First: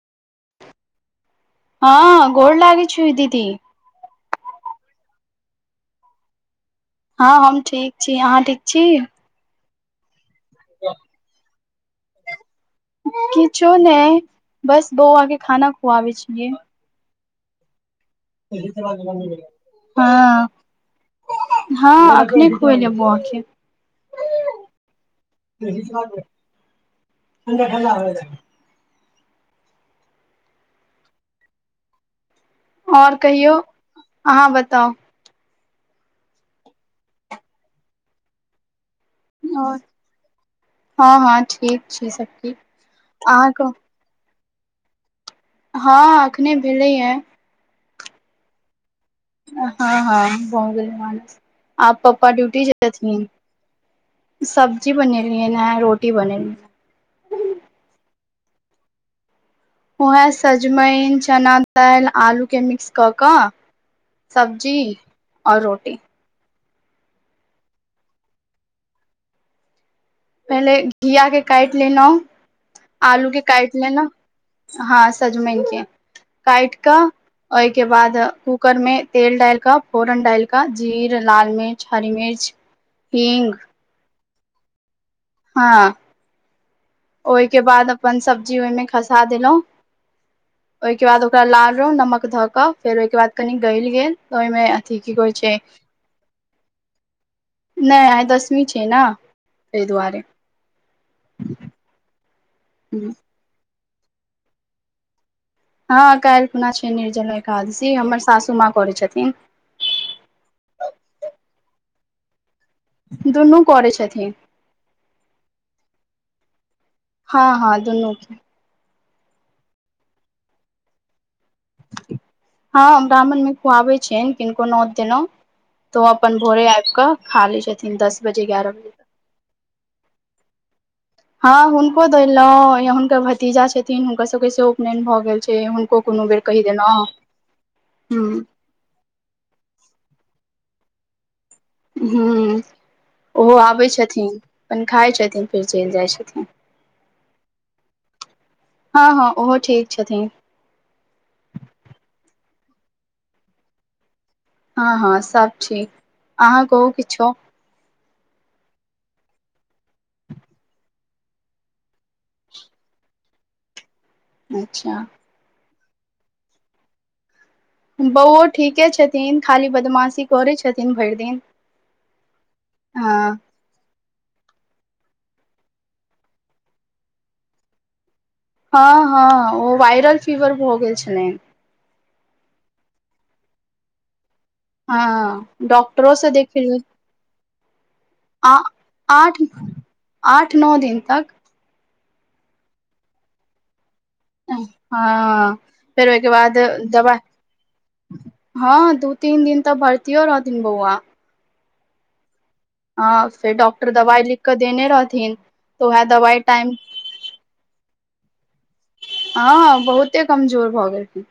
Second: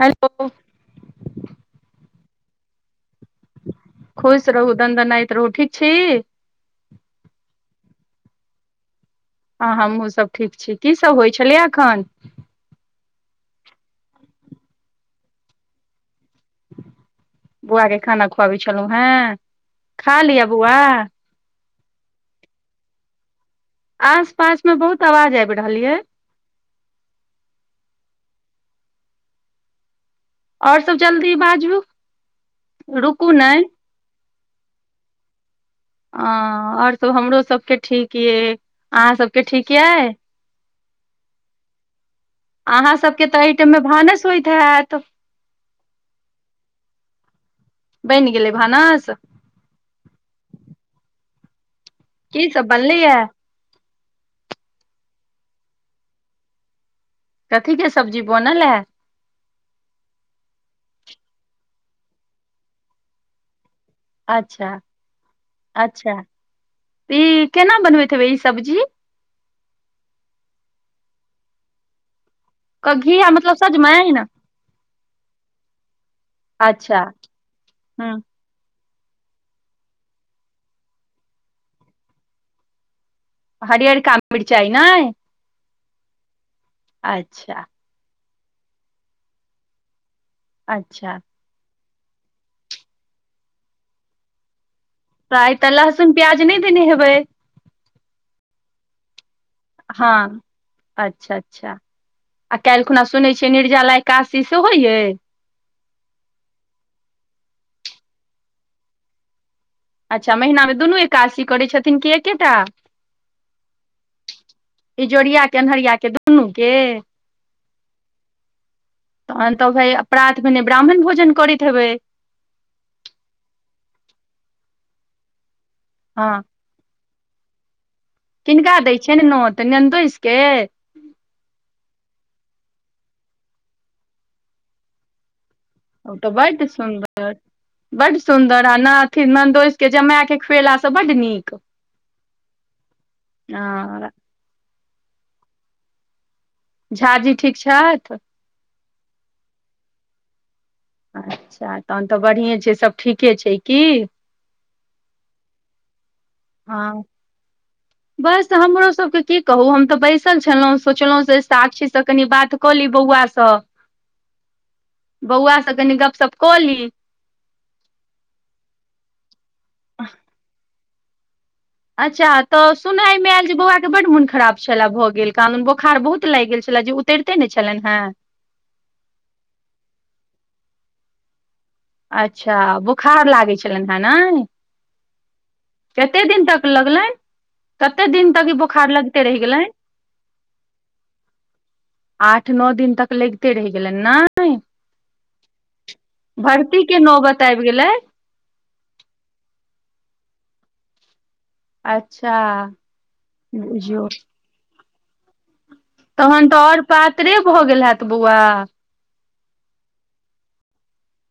hello हँ गोर लागै छियौ दीदी खुश रहू दन्दनायत रहू ठीक छी हँ हम ठीक छी अहाँ ठीक छी हँ हमहुं सभ ठीक छी की सभ होइ छलिया एखन किछो ने बस बउआ के खाना खुआबै छियै बौआ के खाना खुआबै छलौं हे खा लिअ हँ बौआ हँ अखने खुएलिया बौआ के आस पास मे बहुत आवाज आईब रहल यै नहिरा मे रहै आओर सब जल्दी बाजू आओर रुकू कहियौ नहि अहाँ बताउ ह आओर सब हमरो सबके ठीक यै अहाँ सबके ठीक आओर यै हँ हँ ठीक छै सब ठीक अहाँ सबके तऽ अहाँ अय कहु टाइम मे भानस होइत हेऽत हँ अखने भेलैया बैनि गेलै भानस हँ हँ भऽ गेलै भानस आप पप्पा की सब ड्यूटी बनलैये जेथिन सब्जी बनेलियनि हे रोटी बनेलीयै कथी के सब्जी बनल हे उएह सजमनि चना दालि आलूके मिक्स कऽ कऽ अच्छा सब्जी आओर रोटी इ केना बनबति हेबै इ सब्जी पहिले घिया के कटि लेलौ क घिया आलू के मतलब कटि लेलौ सजमनि हं सजमनि के काइट अच्छा कऽ ओय के बाद हँ कु कर मे तेल डाइल क फोरन डलिक जीर लाल मिर्च हरी मिर्च हींग हरियरका मिर्चीय नय हं ओय के अच्छा बाद अपन सब्जी ओह मे खसा देलौं ओय के अच्छा बाद ओकरा लारलौं नमक धऽ कऽ फेर ओय के बाद कनि गलि गेल ओय मे आय त लहसुन प्याज नय देने हेबै नय आय दसमी छै न तै दुआरे हँ अच्छा अच्छा आ कल्हि खुना सुनै छियै निर्जाला एकादशी सेहो अय हं कल्हि खुना छै निर्जला एकादशी हमर सासु माँ करै छथिन अच्छा महिना मे दुनू एकादशी करै छथिन कि एकेटा दुनू करै छथिन इजोरिया के अन्हरिया के दुनू के हं हं दुनू के तहन तऽ भय प्रात भेने ब्राह्मण भोजन करति हेबै हं हम ब्राह्मण मे खुआबेै छियनि किनको नोत देलौ तऽ ओ हँ अपन भोरे आइब कऽ खा लै छथिन दस बजे एगारह किनका बजे दै तक छियनि नोत नंदोइस के हं हुनको देलौं या हुनकर भतीजा छथिन हुनका सब के सेहो उपननि भऽ गेल छै ओ कोनो तऽ बेर बड कहि देलहुँ सुन्दर ह बड सुन्दर नाथिन नन्दोस के जमाय के खुएलासँ बड्ड नीक हुँ ओहो आबै हँ छथिन अपन खाय छथिन फेर चलि जाय छथिन झा जी ठीक छथि हं हं ओहो ठीक छथिन अच्छा तहन तऽ बढ़िएं छै सब ठीके छै की हं हं सब ठीक आहाँ कहू हँ किछो बस हमरो सबके की कहू हम तऽ बसिल छेलौ सोचलौ से साक्षी से कनी बात कली बौआ स अच्छा बौआ से कनी गपशप कऽ ली बौओ ठीके छथिन खाली बदमाशी करै छथिन भरि दिन अच्छा तऽ सुनै मे हँ एल जे बौआ के बड मुन खराब छला भऽ गेल कहादुन बोखार बहुत लाइग गेल छले जे उतरिते ने छेलनि हें हं हं ओ वायरल फीवर भऽ गेल छेलनि अच्छा बोखार लागै छेलनि हेँ नय हं हं डॉक्टरो से तक देखेल लगलनि कते दिन तक ई आ बोखार लगिते रहि आठ गेलनि आठ न दिन तक आठ न दिन तक लगिते रहि गेलनि नय हं फेर ओय के बाद भर्ती के नौबत आबि गेलै दबाई हं दू तीन दिन तऽ भरतियो रहथीन बौआ अच्छा हं से डॉक्टर बुझियौ दवाइ लिख के देने रहथिन तऽ उहे दवाइ तहन तऽ टाइम आओर पातरे भऽ गेल हेऽत बौआ हं बहुते कमजोर भऽ गेलखिन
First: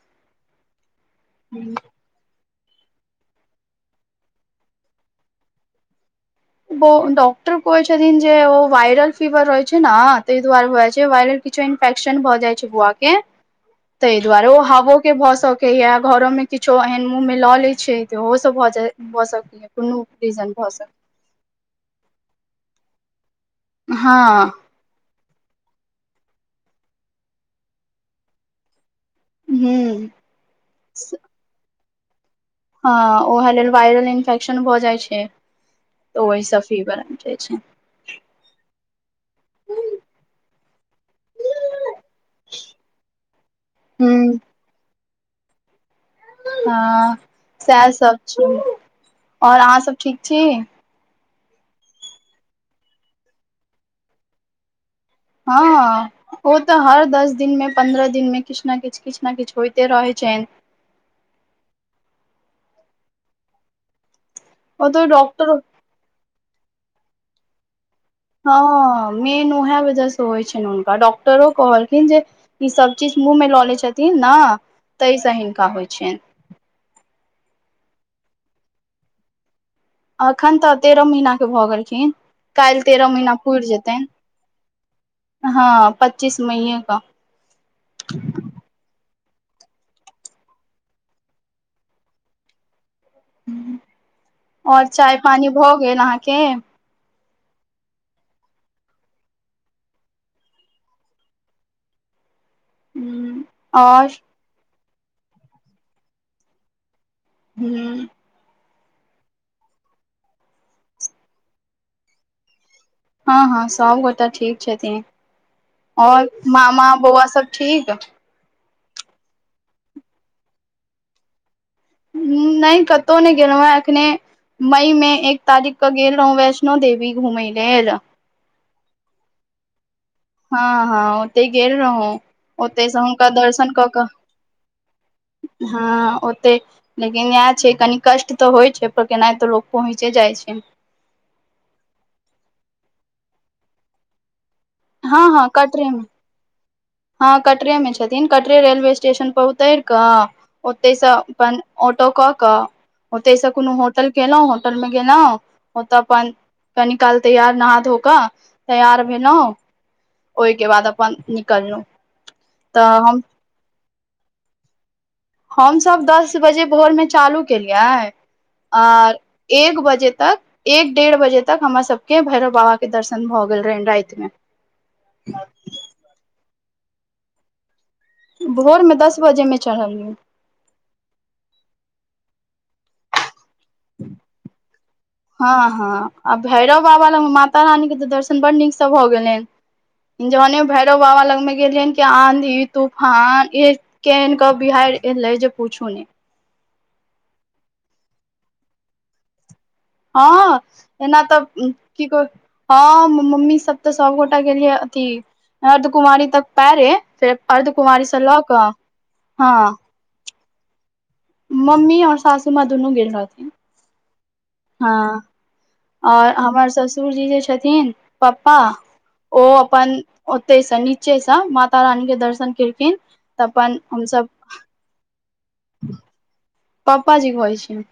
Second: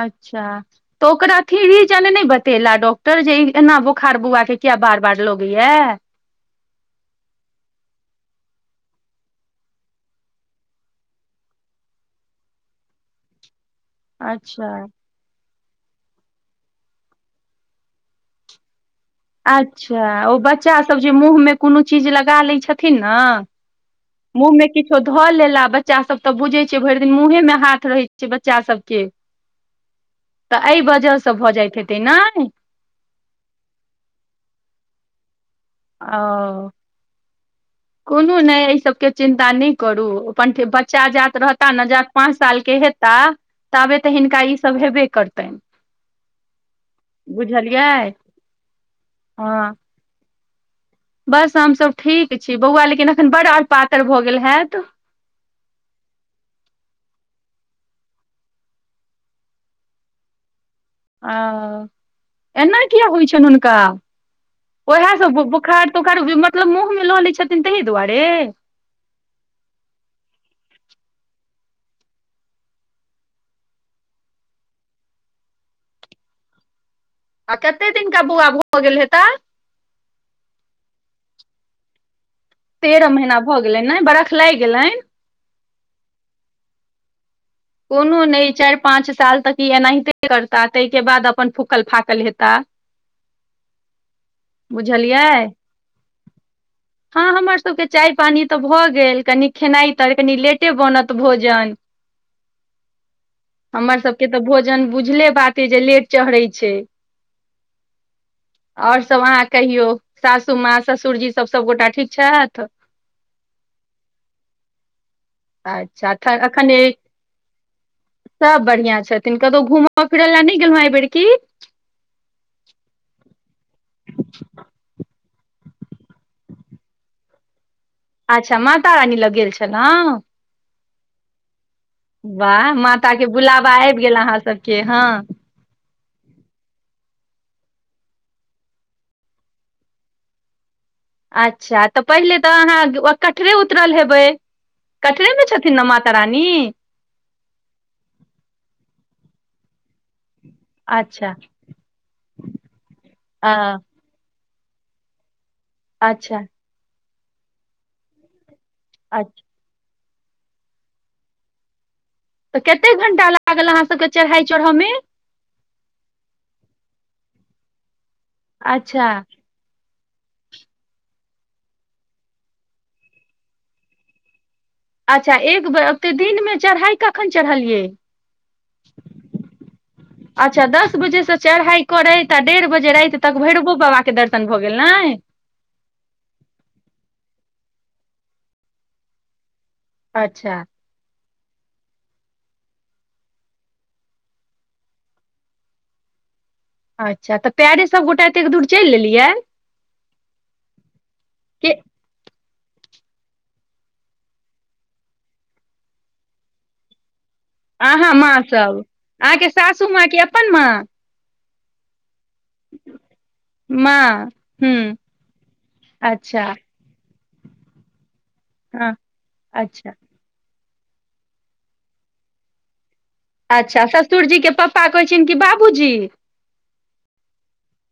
अच्छा तऽ ओकरा थीहिज [unintelligible] ने बतेला डॉक्टर जे एना बोखार बौआ के किया बार बार लगैया बौ डॉक्टर कहै छथिन जे ओ वायरल फीवर रहै छै न तय दुआरे भ जाय छै किछो इन्फेक्शन भऽ जाय छै बुआ के चू तै दुआरे ओ हवो के भऽ सकैया घरो मे किछो एहन मुंह मे लऽ लै छै जे ओहो सऽ भऽ जाय भऽ सकैया कोनो अच्छा ओ रीजन भऽ बच्चा सकैया सब जे मुंह मे कोनो चीज लगा लै छथिन न हँ मुंह मे किछ धऽ लेला बच्चा सब तऽ बुझै छियै भरि दिन मुंहे मे हाथ रहै छै बच्चा सब के हूँ तऽ अय वजहसँ भऽ जाइत हेतै नाय हँ ओहे लेल वायरल इन्फेक्शन भऽ जाइ छै तऽ ओहिसँ ओ फीवर आइब जाइ छै कोनो नय अई सबके चिन्ता नय करू अपन बच्चा जात रहता ने जात पाँच साल के हेता ताबे तऽ हूँ हिनका ईसभ हेबे करतनि हँ बुझलियै सैह सब छै और हँ अहाँ सभ ठीक छी बस हम सभ ठीक छी बौआ लेकिन एखन बड़ और पातर भऽ गेल हैत हऽ ओ तऽ हर दस दिन में पन्द्रह दिन में किछ न किछ किछ न किछ होइतै रहै छैन अ [inaudible] एना किया होइ छैन हुनका ओतऽ ओहै सब डॉक्टर बोखार तोखार मतलब मुँह में लऽ लै छथिन तहि दुआरे हँ मेन उहै वजह से होय छैन हुनका डॉक्टरो कहलखिन जे ई सब चीज मुँह में लऽ ले छथिन न तैय स हिनका होइ छैन आ कते दिनका बौआ भऽ गेल हेता एखन तऽ तेरह महीना कऽ भऽ गेलखिन काइल तेरह महिना महीना पुर भऽ गेलनि ने जेतैन बरख लागि गेलनि [inaudible] हँ पच्चीस मईए कऽ कोनो नै चाइ पाँच साल तक ई एनाहिते करता तैय केँ बाद अपन फूकल फाकल हेता [inaudible] [inaudible] और चाय बुझलियै पानी भऽ गेल अहाँकेँ हँ हमर सब केँ चाय पानी तऽ भऽ गेल कनि खेनाइ तऽ कनि लेटे बनत भोजन [unintelligible] हमर सब केँ तऽ भोजन बुझले बात यऽ जे लेट चढ़ै छै हूँ ओर सब अहाँ कहियो सासू माँ ससुरजी सब सबगोटा ठीक छैथ हँ हँ सभ गोटाे ठीक छथिन [inaudible] अच्छा और एखन मामा बौआ सब ठीक सब बढ़ियां छथिन कतौ घूम फिर लऽ नै गेलौ हँ आए बेेर की नकतहु नहि गेलहुँ हेँ एखने मई में एक तारीख कऽ गेल रहौ वैष्णो देवी घुमै लेल अच्छा माता रानी लग गेल छलौ हँ हँ ओते गेल रहू वाह माता केँ बुलाबा आइब गेल अहाँ सब केँ हँ हँ ओते लेकिन इहै छ कनी कष्ट तऽ होइ छै पर केनाइतो लोक पहुँचे जाइ छै अच्छा तऽ पहिले तऽ अहाँ कटरे उतरल हेबै हँ कटरे में हँ छथिन न कटरे मे माता रानी [unintelligible] हँ कटरे मे छथिन कटरे रेलवे स्टेशन पर उतैर कऽ ओते से अच्छा अपन ऑटो कऽ ओते से आ कोनो हो होटल केलौ होटल में गेलौ ओत अपन अच्छा कनि काल तैयार नहा धो कऽ तैयार भेलौ अच्छा [inaudible] ओइकेँ बाद अपन निकललु तऽ कते घंटा लागल अहाँ सब केँ चढ़ाइ चढ़य में हम सभ दस बजे भोर में चालू केलियै [inaudible] अच्छा आर एक बजे तक एक डेढ़ बजे तक हमर सब केँ भैरव बाबा कऽ दर्शन भए गेल रहे राइत में अच्छा एक बेर ओते दिन में चढ़ाइ कखन चढ़लियै भोर में दस बजे में चढ़लियै अच्छा दस बजे से चढ़ाइ करैत आ डेढ़ बजे राइत तक भैरवो बाबा कऽ दर्शन भऽ गेल नै हँ हँ आ भैरव बाबा लग माता रानी कऽ तऽ दर्शन बड नीक से भऽ गेलैन जान अच्छा भैरव बाबा लगमे गेलिय कि आंधी तूफान ऐत केन कऽ बिहाइर एले जे पूछू नै अच्छा तऽ पैरे सभ गोटा एतेक दूर चैल लेलियै हँ एना तऽ कि की कह हम मम्मी सब तऽ सबगोटा गेलियै अथी अर्धकुमारी तक पैरे फेर अर्धकुमारी अहाँ से लऽ माँ कऽ सब अहाँके हँ सासू माँके अपन माँ मम्मी आओर सासूमाँ दुनू गेल रहथिन माँ हँ हूँ आओर अच्छा हमर ससुरजी जे छथिन पपा हँ ओ अच्छा अपन ओते से नीचे से माता रानी के दर्शन केलखिन तऽ अपन अच्छा हमसभ ससुरजीके पपा कहै छीयैन कि बाबूजी पपा जी कहै छीयैन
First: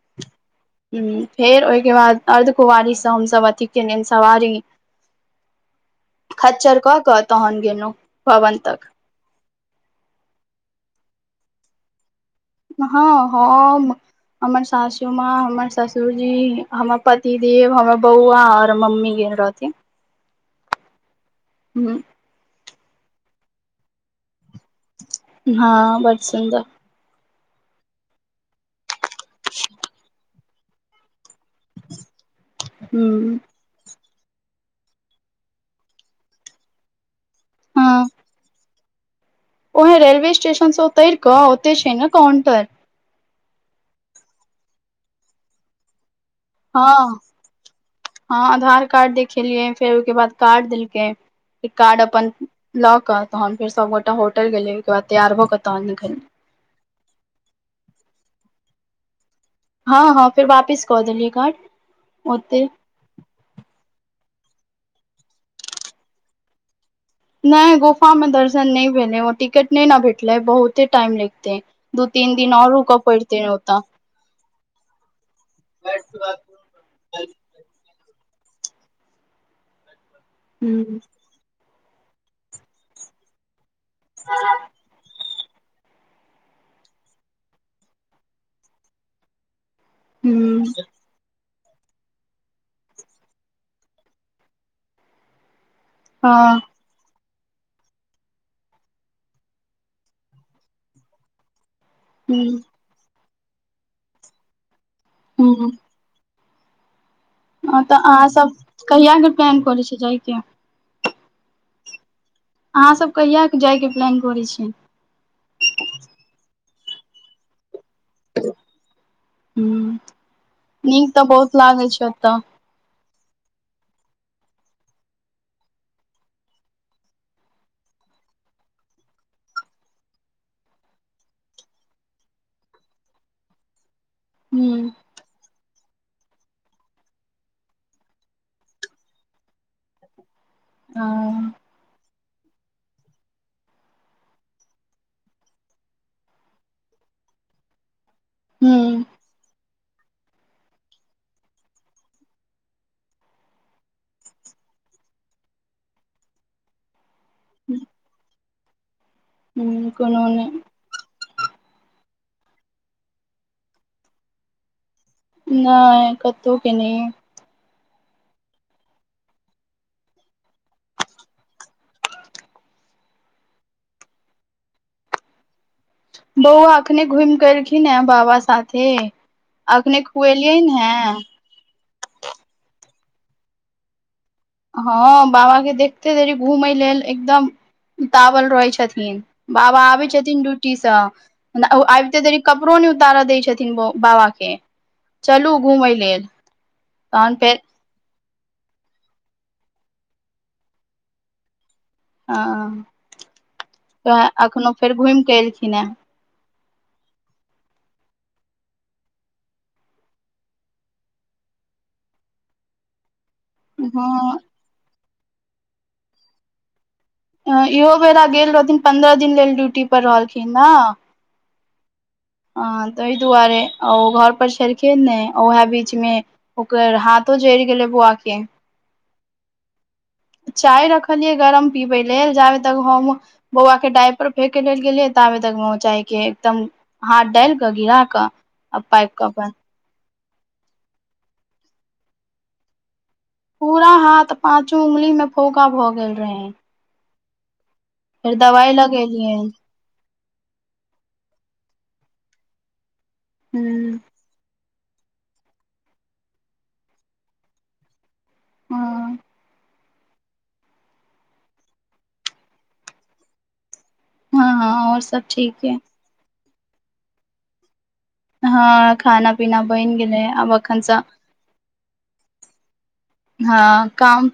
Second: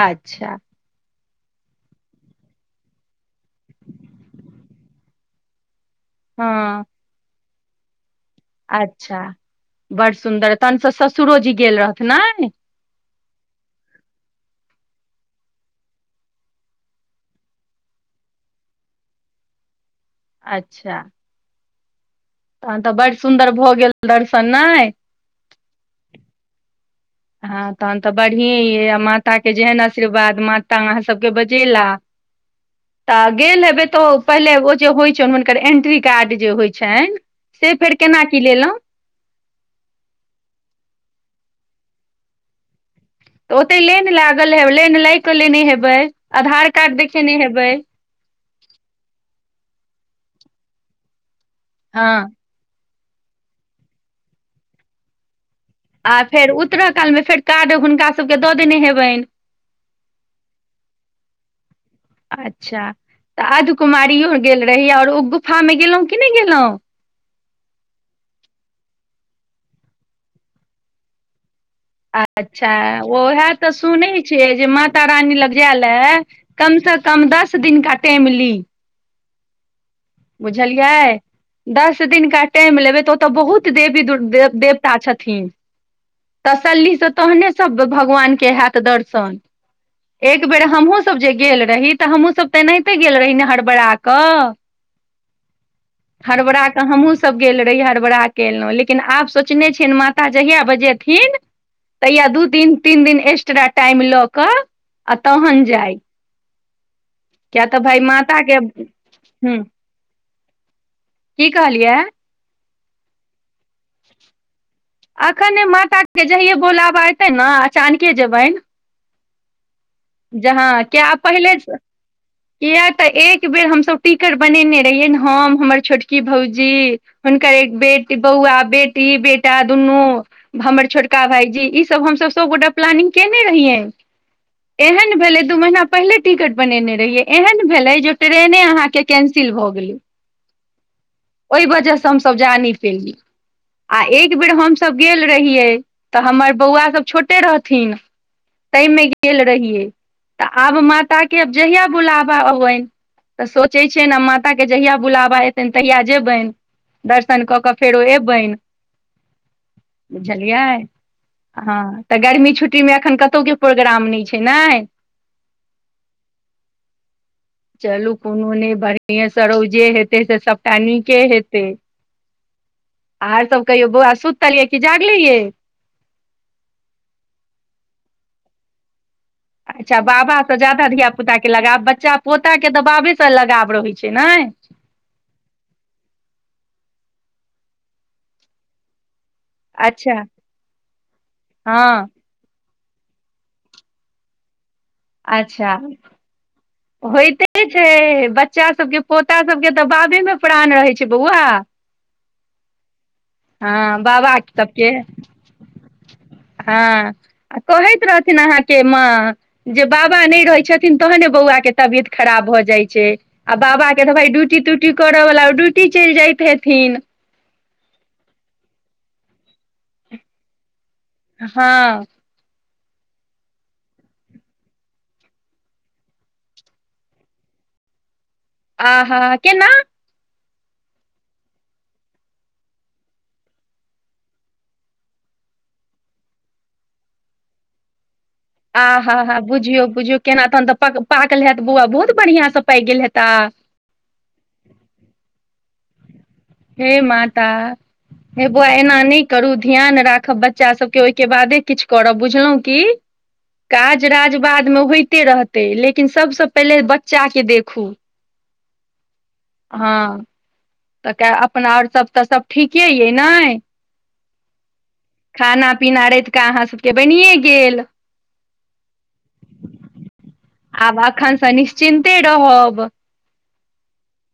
अच्छा हूँ फेर ओईके बाद अर्धकुवारीसँ हमसब अथि केनेनि सवारी [inaudible] खच्चर हँ कऽ कऽ तहन गेनौ भवन तक अच्छा बड़ सुन्दर तहनसँ ससुरो जी गेल रहथि नाय हँ हम हमर सासू माँ हमर ससुरजी हमर पतिदव हमर बौआ आओर मम्मी गेएन रहथीन अच्छा हूँ तहन तऽ बड्ड सुंन्दर भऽ गेल दर्शन नाय हँ बड़ सुन्दर हँं तहन तऽ बढ़िए अइ आ माताके जेहन आशीर्वाद माता तऽ अहाँ सबके बजेला तऽ ह गेल हेबे तोऽ पहिले ओ जे होइ छनि हुनकर एन्ट्री कार्ड जे होइ छनि से फेर हँ केना की लेलौ ओहे रेलवे स्टेशन से उतैर कऽ ओते छै ने काउंटर तऽ ओते लेन लागल हेबै लेन लाएग क लेने हेबै आधार हँ कार्ड देखेने हेबै हँ आधार कार्ड देखेलियै फेर ओईके बाद कार्ड देलकै कार्ड हँ अपन लऽ कऽ तहन फेर सबगोटा होटल गेलियै ओईके बाद तैयार भ कऽ तहन [unintelligible] आ फेर उत्तर काल मे फेर कार्ड हुनका सबके दऽ देने हेबनि हँ हँ फेर वापिस कऽ देलियै काड ओतै अच्छा तऽ अध कुमारियो गेल रहि आ ओ गुफा मे गेलौ की नै गेलौं नै गोफा मे दर्शन नै भेले ओ टिकट नै न भेटलै बहुते टाइम लैगतै दू तीन दिन आओर रुकऽ पैड़तेैन ओतऽ छीयै जे माता रानी लग जाए लए कम से कम दस दिनका टैम ली हूँ बुझलियै दस दिनका टाइम लेबै तऽ ओतऽ बहुत [unintelligible] देवी दु दे देवता छथीन तसल्ली स तहने सब भगवान के होयत दर्शन एक बेर हूँ हमहुँ स सब जे गेल रही तऽ हमहूँ सब त एनाहिते गेल रही ने हरबड़ा कऽ हँ हरबराक तऽ हमहूँसब गेल रही हड़बड़ाक कलौं लेकिन आब सोचने छियनि माता जहिया बजेथिन तहिया दू हूँ दिन तीन दिन एस्ट्रा टाइम लऽ कऽ आ तहन हूँ जाय किया तऽ हँ भाय अहाँ माता के सब कहिया के हूँ प्लान करै छी जायके की कहलियै अहाँ सब कहिया क जाय के प्लान करै छियै अखनै माता के जहिये बोलाबाऽ एतै न अचानके जेबनि हू [unintelligible] किया तऽ एक बेर हम सभ टिकर बनेने रहियै हम हमर छोटकी भौजी हुनकर एक बेट बौआ बेटी बेटा दुनू हमर छोटका भाईजी ईसभ हम सभ सभ गोटा प्लानिंग कैने रहियै हूँ एहन भेलै दू महीना पहिले टिकट बनेने रहियै एहन भेलै जे ट्रेने अहाँकेँ कैंसिल भऽ गेलै [unintelligible] ओइ वजह से हम सभ जा नै पेलिए आ एक बेर हम सभ गेल रहियै तऽ हमर बौआ सभ छोटे रहथिन तैयमें गेल रहियै तऽ आब माता केँ आब जहिया बुलाबा आबैन तऽ सोचे छियै न माता केँ जहिया बुलावा एतै तहिया जेबनि [inaudible] दर्शन कऽ कऽ फेरो ऐबैन हूँ कोनो नहि बुझलियै हऽ तऽ गर्मी छुट्टी में एखन कतौ केँ प्रोग्राम नै छै नै नै कतौ कऽ नै चलू कोनो नै बढ़िए स रहूँ जे हेतै से सब टा नीके हेतै [inaudible] आर सब कहियो बौआ सुतलियै कि जागलेै यऽ बौआ अखने घुम कऽ ऐलखी हन बाबा साथे अच्छ अखने बाबा स खुएलियैन ज्यादा हे धिय पुताे लगाब बच्चा पोता केँ तऽ बाबे स लगाब रहै छै नै हँ बाबा केँ देखते देैरी घूमै लेल एकदम [inaudible] उतावल रहै छथिन बाबा आबे अच्छा छथिन ड्यूटी स [inaudible] हँ आबिते देरी कपड़ो नै उतार दै छथिन ब बाबा केँ [inaudible] चलू अच्छा घुमै लेल तहन फेर होइते छै बच्चा सभ केँ पोता सभ केँ तऽ बाबे में प्राण रहैत छै बौआ हँ हऽ बाबा [inaudible] अखनो सबके फेर घुम केऽ एलखिन हे [unintelligible] आ कहैत रहथिन अहाँकेँ माँ जे बाबा नै रहैत छथिन तहने बौआ केँ तबियत खराब भऽ जाइ छै आ बाबा केँ तऽ भइ डूटी टूटी ड्यूटी कर वला ओ ड्यूटी चैल जाइत हेथिन इहो बेरा गेल रहथिन पन्द्रह दिन लेल ड्यूटी पर रहलखिन न हँ ह तैय दुआरे ओ घर पर छलखिन नै उहै बीच में ओकर हथो जैर गेलै बौआ केँ आ हाँ केना चाय रखलियै गरम पीबै लेल जाब तक हम बौआ केँ डइपर फेेकके लेल गेलै ताबे तक फेकेँ लेल एकदम हाथ डाइल कऽ गिरा कऽ आ पाकि कऽ आहाहा अपन बुझियौ बुझियौ केना तहन तऽ प पाकल हेत बौआ बहुत बढ़ियां से पाइक गेल हेता पूरा हाथ पांचों उंगली में फौका भए गेल रहे हे माता फेर हे बौआ दवाइ एना नै लगेलियै करू ध्यान राखब बच्चा सब केँ ओइ केँ बादे किछ करब बुझलौ की ह काज राज बाद म होइते रहतै लेकिन सब स पहिले बच्चा कऽ देखू हँ हँ तऽ कै अपना और सभ तऽ सभ ठीके अइ नै हँ हँ और सब [inaudible] ठीक य खाना पीना रैतका अहाँ सब केँ बैनिय गेल हँ खाना पीना बैन गेलै आब अखन स खन सनि चिन्ते रहब हँ काम